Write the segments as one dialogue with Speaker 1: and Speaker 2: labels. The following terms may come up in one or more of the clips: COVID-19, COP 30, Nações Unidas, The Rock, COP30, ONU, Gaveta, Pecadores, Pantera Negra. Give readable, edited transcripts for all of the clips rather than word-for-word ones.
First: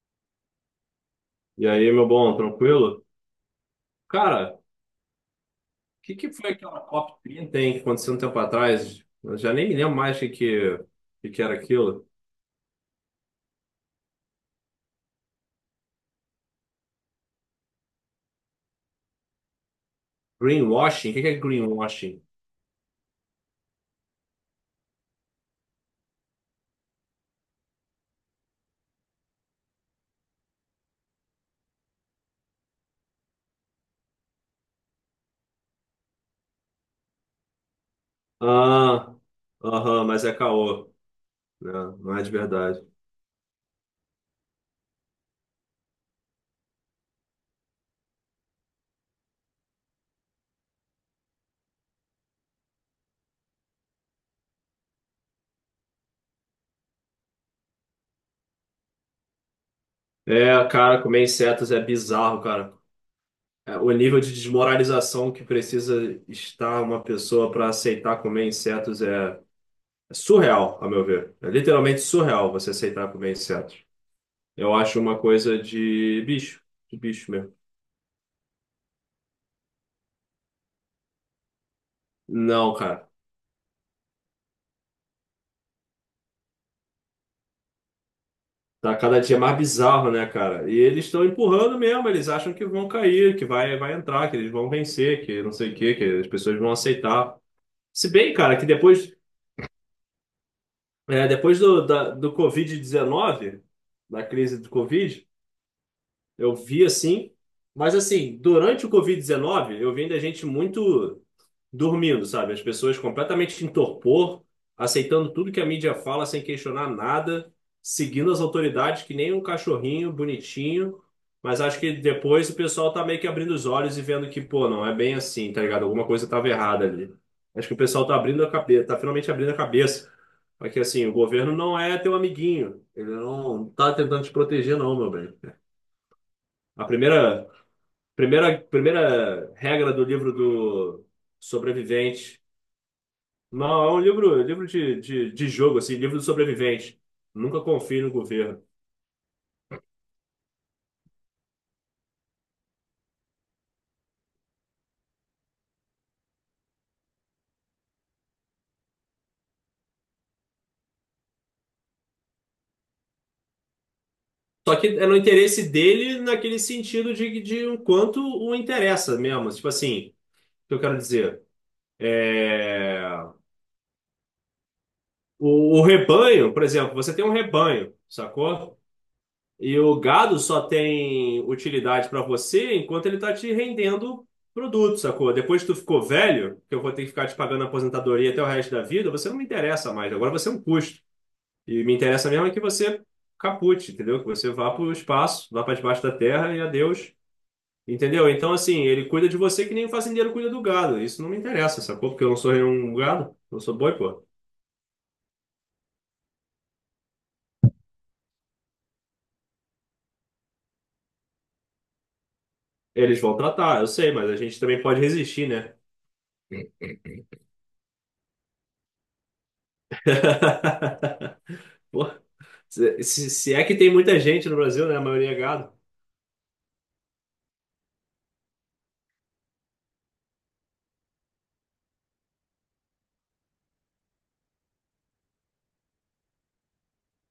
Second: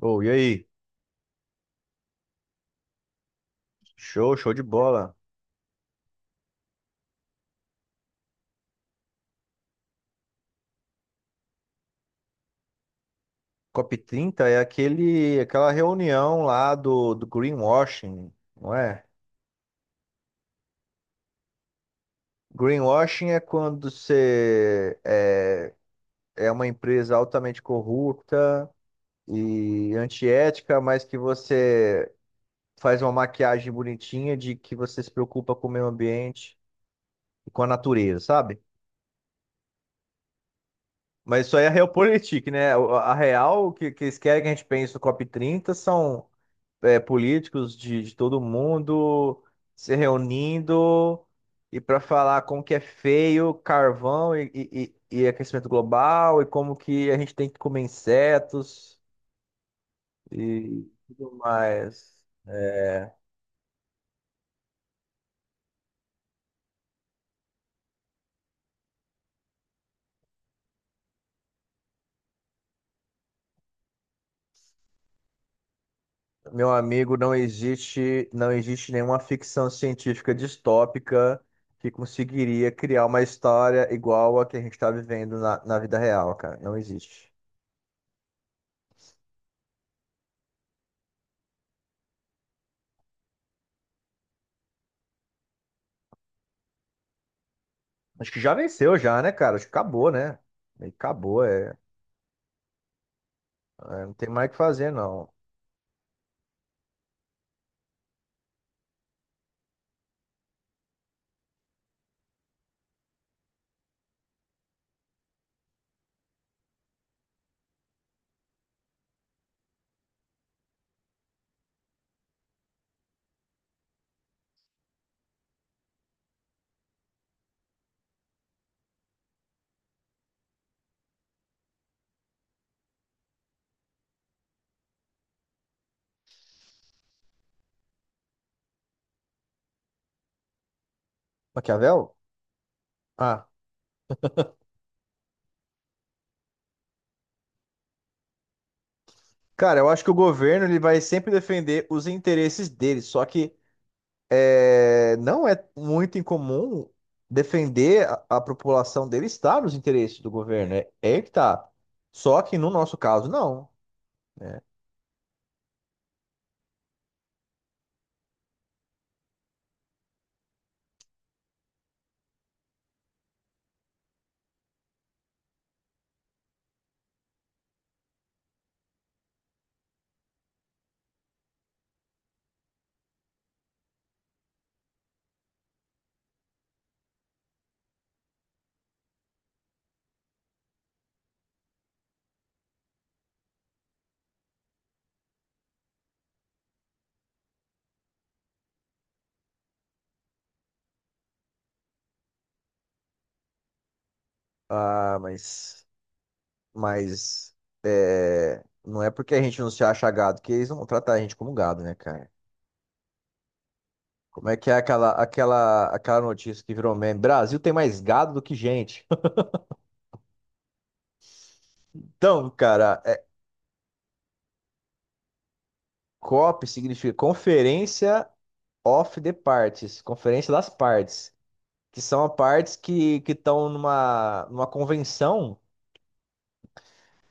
Speaker 1: Ô, e aí?
Speaker 2: E aí, meu bom, tranquilo?
Speaker 1: Show, show
Speaker 2: Cara,
Speaker 1: de
Speaker 2: o
Speaker 1: bola.
Speaker 2: que que foi aquela COP30, hein, que aconteceu um tempo atrás? Eu já nem me lembro mais o que era aquilo.
Speaker 1: COP 30 é aquela reunião lá do greenwashing, não é?
Speaker 2: Greenwashing? O que é greenwashing?
Speaker 1: Greenwashing é quando você é uma empresa altamente corrupta e antiética, mas que você faz uma maquiagem bonitinha de que você se preocupa com o meio ambiente e com a natureza, sabe?
Speaker 2: Ah, aham, mas é caô,
Speaker 1: Mas isso aí é a
Speaker 2: né? Não é de
Speaker 1: realpolitik, né?
Speaker 2: verdade.
Speaker 1: A real, que eles querem que a gente pense no COP 30 são políticos de todo mundo se reunindo e para falar como que é feio carvão e aquecimento global e como que a gente tem que comer insetos
Speaker 2: É,
Speaker 1: e
Speaker 2: cara, comer
Speaker 1: tudo
Speaker 2: insetos é
Speaker 1: mais.
Speaker 2: bizarro, cara.
Speaker 1: É,
Speaker 2: É, o nível de desmoralização que precisa estar uma pessoa para aceitar comer insetos é surreal, a meu ver. É literalmente surreal você aceitar comer insetos. Eu acho uma coisa
Speaker 1: meu
Speaker 2: de
Speaker 1: amigo,
Speaker 2: bicho mesmo.
Speaker 1: não existe nenhuma ficção científica distópica que conseguiria
Speaker 2: Não,
Speaker 1: criar
Speaker 2: cara.
Speaker 1: uma história igual a que a gente está vivendo na vida real, cara. Não existe.
Speaker 2: Tá cada dia mais bizarro, né, cara? E eles estão empurrando mesmo, eles acham que vão cair, que vai entrar, que eles vão vencer, que não sei o quê, que as pessoas vão aceitar. Se
Speaker 1: Acho
Speaker 2: bem,
Speaker 1: que já
Speaker 2: cara, que
Speaker 1: venceu
Speaker 2: depois,
Speaker 1: já, né, cara? Acho que acabou, né? Meio que
Speaker 2: é,
Speaker 1: acabou,
Speaker 2: depois
Speaker 1: é.
Speaker 2: do Covid-19,
Speaker 1: É, não
Speaker 2: da
Speaker 1: tem mais o que
Speaker 2: crise do
Speaker 1: fazer,
Speaker 2: Covid,
Speaker 1: não.
Speaker 2: eu vi assim. Mas assim, durante o Covid-19, eu vi ainda gente muito, dormindo, sabe? As pessoas completamente em torpor, aceitando tudo que a mídia fala sem questionar nada, seguindo as autoridades que nem um cachorrinho bonitinho. Mas acho que depois o pessoal tá meio que abrindo os olhos e vendo que, pô, não é bem assim, tá ligado? Alguma coisa tava errada ali. Acho que o pessoal tá abrindo a cabeça, tá finalmente abrindo a cabeça. Porque assim, o governo não é teu amiguinho. Ele não tá tentando te proteger, não, meu bem. A primeira regra do livro do
Speaker 1: Maquiavel?
Speaker 2: sobrevivente.
Speaker 1: Ah,
Speaker 2: Não, é um livro, livro de jogo, assim, livro do sobrevivente. Nunca confie no governo.
Speaker 1: cara, eu acho que o governo ele vai sempre defender os interesses dele, só que não é muito incomum defender a população dele estar nos interesses do governo, é aí que tá. Só que no nosso caso, não, né?
Speaker 2: Só que é no interesse dele naquele sentido de o quanto o interessa mesmo. Tipo assim, o que eu quero dizer? É... O rebanho, por exemplo, você tem um rebanho, sacou? E o gado só tem utilidade para você enquanto ele tá te rendendo produto, sacou? Depois que tu ficou velho, que eu vou ter que ficar te pagando aposentadoria até o resto da vida, você não me interessa mais. Agora você é um custo. E me interessa mesmo é que você capute, entendeu? Que você vá para o espaço, vá para debaixo da terra e adeus, entendeu? Então, assim, ele cuida de você que nem o fazendeiro cuida do gado. Isso não me interessa, sacou? Porque eu não sou nenhum gado, eu sou boi, pô.
Speaker 1: Ah, mas não é porque a gente não se acha gado que eles não vão tratar a gente como gado, né, cara?
Speaker 2: Eles vão tratar, eu sei, mas a
Speaker 1: Como é
Speaker 2: gente
Speaker 1: que é
Speaker 2: também pode resistir, né?
Speaker 1: aquela notícia que virou meme? Brasil tem mais gado do que gente.
Speaker 2: Pô,
Speaker 1: Então, cara,
Speaker 2: se, se se é que tem muita gente no Brasil, né? A maioria é gado.
Speaker 1: COP significa Conferência of the Parties, Conferência das Partes, que são as partes que estão numa convenção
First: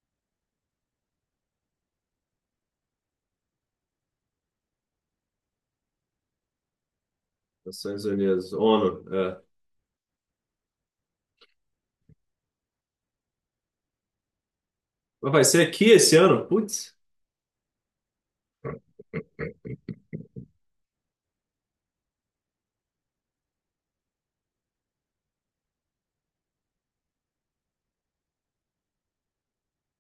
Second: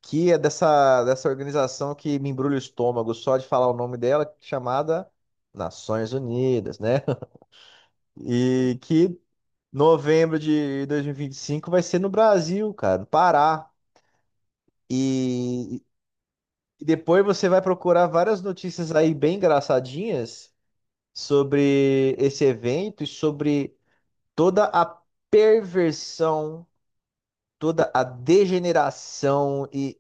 Speaker 1: que é dessa organização que me embrulha o estômago só de falar o nome dela, chamada Nações Unidas, né?
Speaker 2: Nações Unidas,
Speaker 1: E
Speaker 2: ONU,
Speaker 1: que
Speaker 2: é.
Speaker 1: novembro de dois mil e vinte e cinco vai ser no Brasil, cara, no Pará.
Speaker 2: Mas vai ser
Speaker 1: E,
Speaker 2: aqui esse ano?
Speaker 1: E
Speaker 2: Putz,
Speaker 1: depois você vai procurar várias notícias aí bem engraçadinhas sobre esse evento e sobre toda a perversão, toda a degeneração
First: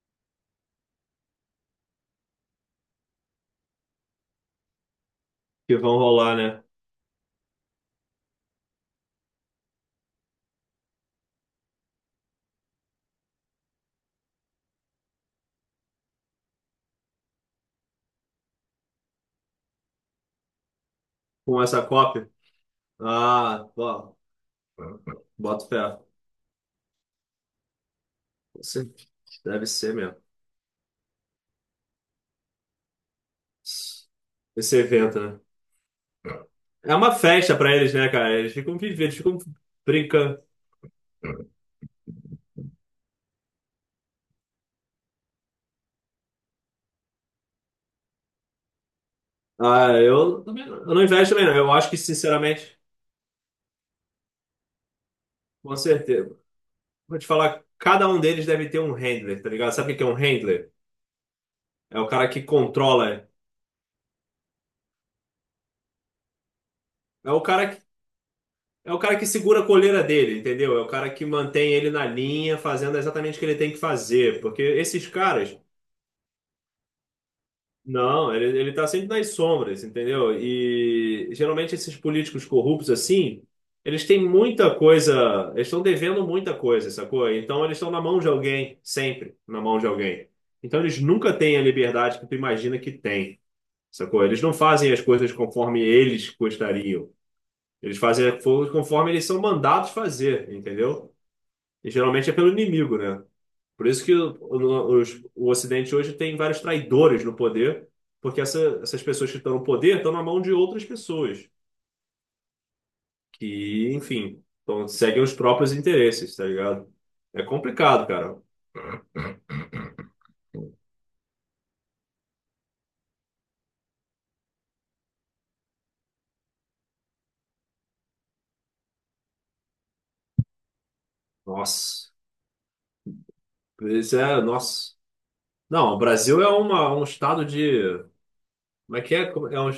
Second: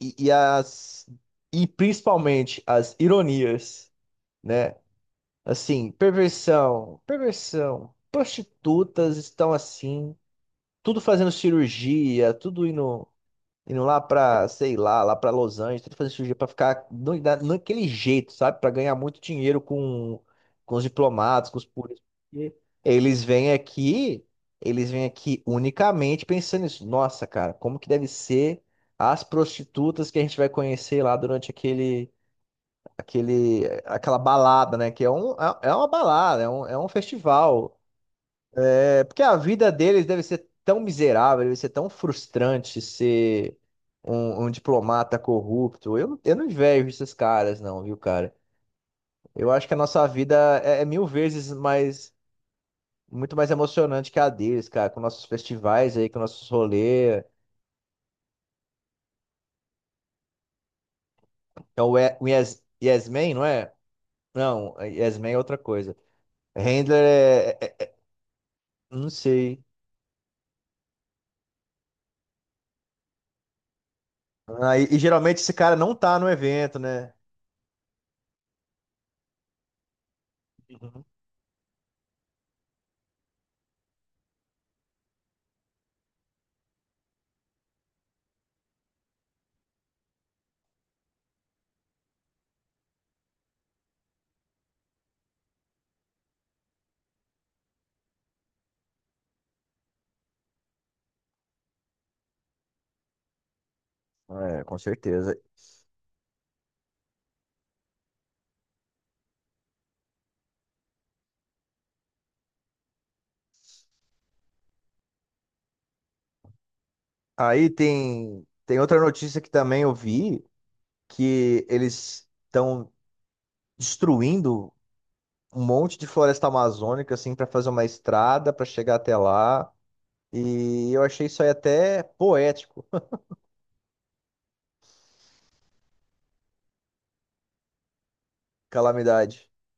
Speaker 1: e, e as e principalmente as ironias, né?
Speaker 2: que
Speaker 1: Assim,
Speaker 2: vão rolar, né?
Speaker 1: perversão, perversão, prostitutas estão assim, tudo fazendo cirurgia, tudo indo lá pra, sei lá, lá pra Los Angeles, tentando fazer cirurgia pra ficar naquele jeito, sabe? Pra ganhar muito dinheiro com os diplomatas, com
Speaker 2: Com
Speaker 1: os
Speaker 2: essa
Speaker 1: políticos.
Speaker 2: COP.
Speaker 1: Porque Eles vêm
Speaker 2: Ah, ó,
Speaker 1: aqui, eles vêm aqui
Speaker 2: boto fé.
Speaker 1: unicamente pensando nisso. Nossa, cara, como que deve ser as
Speaker 2: Deve ser
Speaker 1: prostitutas que
Speaker 2: mesmo.
Speaker 1: a gente vai conhecer lá durante aquela balada,
Speaker 2: Esse
Speaker 1: né? Que
Speaker 2: evento, né?
Speaker 1: uma balada, é um
Speaker 2: É uma festa pra
Speaker 1: festival.
Speaker 2: eles, né, cara? Eles ficam vivendo,
Speaker 1: É
Speaker 2: eles
Speaker 1: porque a
Speaker 2: ficam
Speaker 1: vida deles deve
Speaker 2: brincando.
Speaker 1: ser tão miserável, deve ser tão frustrante ser um diplomata corrupto. Eu não invejo esses caras, não, viu, cara? Eu acho que a
Speaker 2: Ah,
Speaker 1: nossa
Speaker 2: eu,
Speaker 1: vida
Speaker 2: também não-
Speaker 1: é
Speaker 2: eu não
Speaker 1: mil
Speaker 2: invejo também,
Speaker 1: vezes
Speaker 2: não. Eu acho que,
Speaker 1: mais,
Speaker 2: sinceramente,
Speaker 1: muito mais emocionante que a deles, cara, com nossos
Speaker 2: com
Speaker 1: festivais aí, com
Speaker 2: certeza.
Speaker 1: nossos
Speaker 2: Vou
Speaker 1: rolês.
Speaker 2: te falar, cada um deles deve ter um handler, tá ligado? Sabe o que é um handler?
Speaker 1: Então,
Speaker 2: É o
Speaker 1: O
Speaker 2: cara que controla.
Speaker 1: yes Man, não é? Não, Yes Man é outra coisa. Handler
Speaker 2: É o
Speaker 1: é,
Speaker 2: cara que, é o
Speaker 1: não
Speaker 2: cara que
Speaker 1: sei.
Speaker 2: segura a coleira dele, entendeu? É o cara que mantém ele na linha, fazendo exatamente o que ele tem que fazer. Porque
Speaker 1: Ah, e
Speaker 2: esses
Speaker 1: geralmente esse
Speaker 2: caras.
Speaker 1: cara não tá no evento, né?
Speaker 2: Não, ele tá sempre nas sombras, entendeu?
Speaker 1: Uhum.
Speaker 2: E geralmente esses políticos corruptos assim, eles têm muita coisa, eles estão devendo muita coisa, sacou? Então eles estão na mão de alguém, sempre na mão de alguém. Então eles nunca têm a liberdade que tu imagina que tem, sacou? Eles não fazem as coisas conforme eles gostariam. Eles fazem as coisas conforme eles são mandados fazer, entendeu? E geralmente é pelo inimigo, né? Por isso que o,
Speaker 1: É, com
Speaker 2: o- os-
Speaker 1: certeza.
Speaker 2: o Ocidente hoje tem vários traidores no poder, porque essas pessoas que estão no poder estão na mão de outras pessoas que, enfim, então, seguem os próprios interesses, tá ligado? É
Speaker 1: Aí
Speaker 2: complicado, cara.
Speaker 1: tem outra notícia que também eu vi, que eles estão destruindo um monte de floresta amazônica, assim, para fazer uma estrada para chegar até lá. E eu achei isso aí até
Speaker 2: Nossa.
Speaker 1: poético,
Speaker 2: Isso é, nossa. Não, o Brasil é uma, um estado de. Como é que é?
Speaker 1: calamidade.
Speaker 2: Como- é um,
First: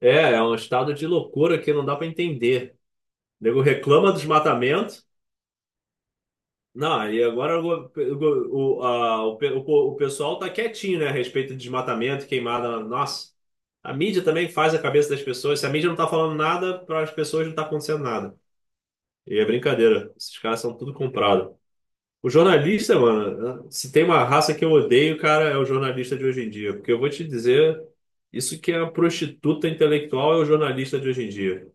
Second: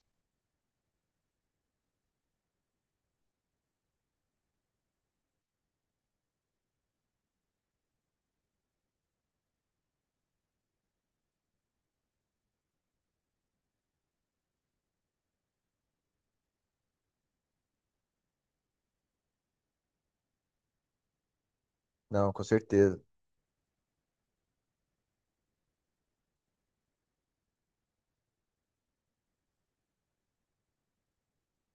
Speaker 2: é um estado de loucura que não dá pra entender. O nego reclama dos desmatamento. Não, e agora o, a- o pe- o po- o pessoal tá quietinho, né, a respeito de desmatamento, queimada. Nossa, a mídia também faz a cabeça das pessoas. Se a mídia não tá falando nada, para as pessoas não tá acontecendo nada. E é brincadeira. Esses caras são tudo comprado. O
Speaker 1: Não, com
Speaker 2: jornalista,
Speaker 1: certeza.
Speaker 2: mano, se tem uma raça que eu odeio, cara, é o jornalista de hoje em dia. Porque eu vou te dizer, isso que é a prostituta intelectual é o jornalista de hoje em dia.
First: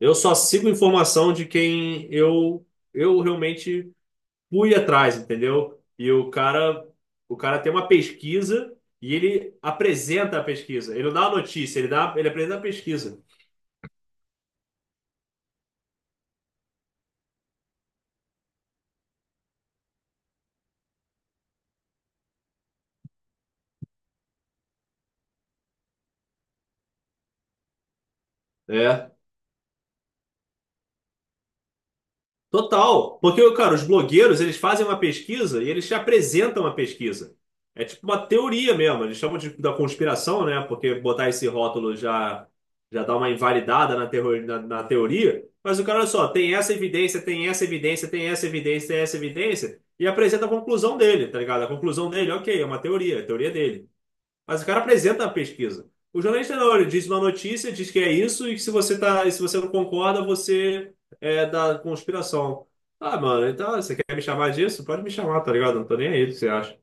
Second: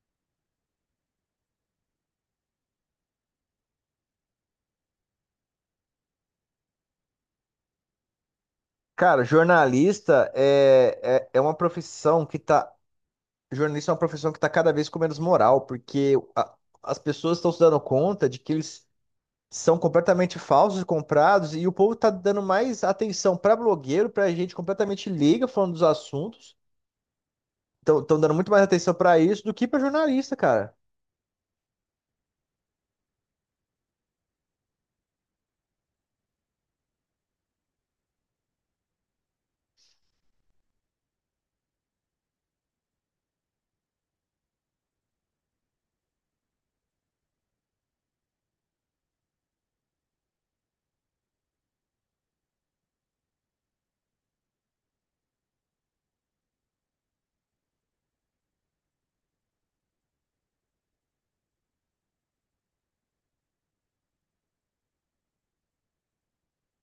Speaker 2: Eu só sigo informação de quem eu realmente fui atrás, entendeu? E o cara tem uma pesquisa e
Speaker 1: Cara,
Speaker 2: ele
Speaker 1: jornalista
Speaker 2: apresenta a pesquisa. Ele não dá a
Speaker 1: é uma
Speaker 2: notícia, ele dá,
Speaker 1: profissão
Speaker 2: ele
Speaker 1: que
Speaker 2: apresenta a
Speaker 1: tá.
Speaker 2: pesquisa.
Speaker 1: Jornalista é uma profissão que tá cada vez com menos moral, porque as pessoas estão se dando conta de que eles são completamente falsos, comprados, e o povo tá dando mais atenção pra blogueiro, pra gente completamente liga falando dos assuntos. Estão dando muito mais atenção pra
Speaker 2: É.
Speaker 1: isso do que pra jornalista, cara.
Speaker 2: Total, porque, cara, os blogueiros, eles fazem uma pesquisa e eles te apresentam a pesquisa. É tipo uma teoria mesmo, eles chamam de, da conspiração, né? Porque botar esse rótulo já, já dá uma invalidada na na teoria. Mas o cara, olha só, tem essa evidência, tem essa evidência, tem essa evidência, tem essa evidência, e apresenta a conclusão dele, tá ligado? A conclusão dele, ok, é uma teoria, é a teoria dele. Mas o cara apresenta a pesquisa. O jornalista não, ele diz uma notícia, diz que é isso, e que se você não concorda, você é da conspiração. Ah, mano, então você quer me chamar disso? Pode me chamar, tá ligado? Não tô nem aí, o que você acha?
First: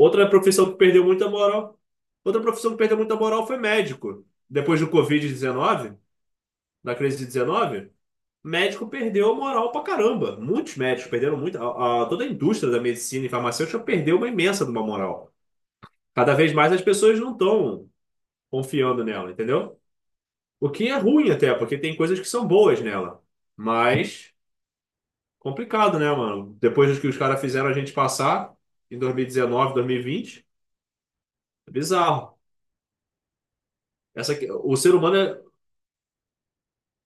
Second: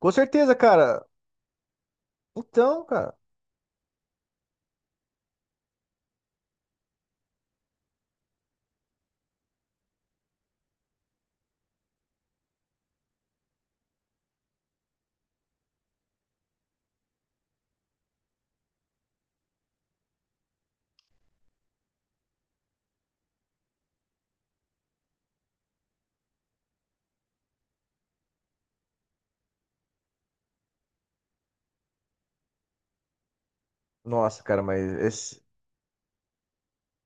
Speaker 1: Com certeza,
Speaker 2: profissão que
Speaker 1: cara.
Speaker 2: perdeu muita moral. Outra profissão que
Speaker 1: Então,
Speaker 2: perdeu
Speaker 1: cara.
Speaker 2: muita moral foi médico. Depois do Covid-19, da crise de 19, médico perdeu moral pra caramba. Muitos médicos perderam muito. Toda a indústria da medicina e farmacêutica perdeu uma imensa de uma moral. Cada vez mais as pessoas não estão confiando nela, entendeu? O que é ruim até, porque tem coisas que são boas nela. Mas complicado, né, mano? Depois do que os caras fizeram a gente passar em 2019, 2020, é bizarro. Essa,
Speaker 1: Nossa,
Speaker 2: que
Speaker 1: cara,
Speaker 2: o
Speaker 1: mas
Speaker 2: ser humano é, o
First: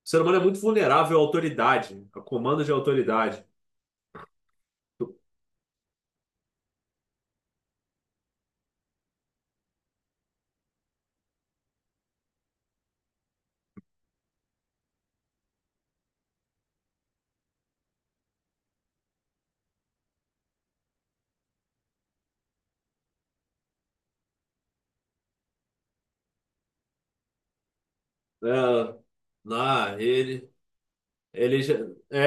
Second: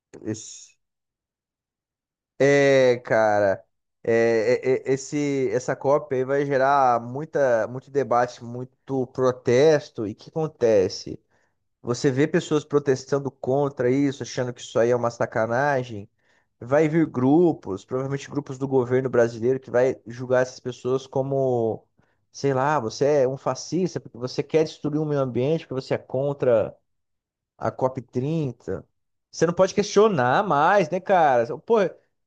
Speaker 2: ser humano é muito
Speaker 1: esse...
Speaker 2: vulnerável à autoridade, a comando de
Speaker 1: É,
Speaker 2: autoridade.
Speaker 1: cara. É, essa COP aí vai gerar muita, muito debate, muito protesto. E o que acontece? Você vê pessoas protestando contra isso, achando que isso aí é uma sacanagem. Vai vir grupos, provavelmente grupos do governo brasileiro, que vai julgar essas pessoas como, sei lá, você é um fascista, porque você quer destruir o meio ambiente, porque você é contra a COP30.
Speaker 2: É,
Speaker 1: Você não pode
Speaker 2: lá,
Speaker 1: questionar
Speaker 2: ele,
Speaker 1: mais, né, cara?
Speaker 2: ele já,
Speaker 1: Pô,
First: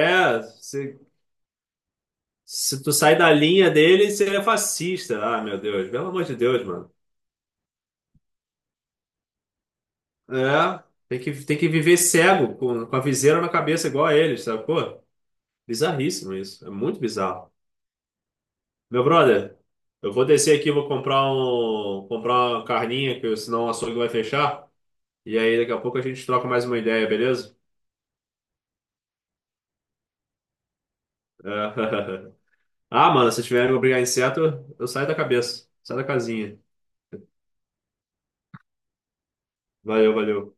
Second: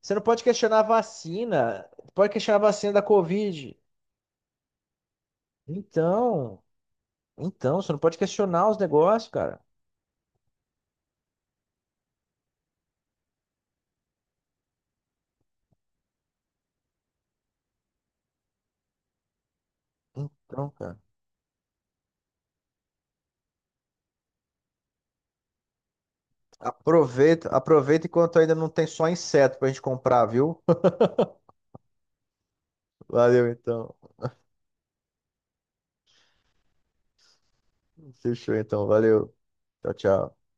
Speaker 1: você não pode questionar a
Speaker 2: se,
Speaker 1: vacina, pode questionar a
Speaker 2: se
Speaker 1: vacina
Speaker 2: tu
Speaker 1: da
Speaker 2: sai da linha
Speaker 1: Covid.
Speaker 2: dele, você é fascista. Ah, meu Deus, pelo amor de
Speaker 1: Então,
Speaker 2: Deus, mano.
Speaker 1: então, você não pode questionar os negócios, cara.
Speaker 2: É, tem que viver cego, com a viseira na cabeça igual a eles, sabe? Pô, bizarríssimo isso. É muito bizarro. Meu brother, eu vou descer
Speaker 1: Então,
Speaker 2: aqui,
Speaker 1: cara.
Speaker 2: comprar uma carninha, que senão o açougue vai fechar. E aí daqui a pouco a gente troca mais uma ideia,
Speaker 1: Aproveita,
Speaker 2: beleza?
Speaker 1: aproveita enquanto ainda não tem só inseto pra gente comprar, viu?
Speaker 2: É. Ah, mano, se
Speaker 1: Valeu
Speaker 2: tiverem que
Speaker 1: então.
Speaker 2: brigar inseto, eu saio da cabeça. Saio da casinha.
Speaker 1: Fechou então. Valeu. Tchau, tchau.
Speaker 2: Valeu.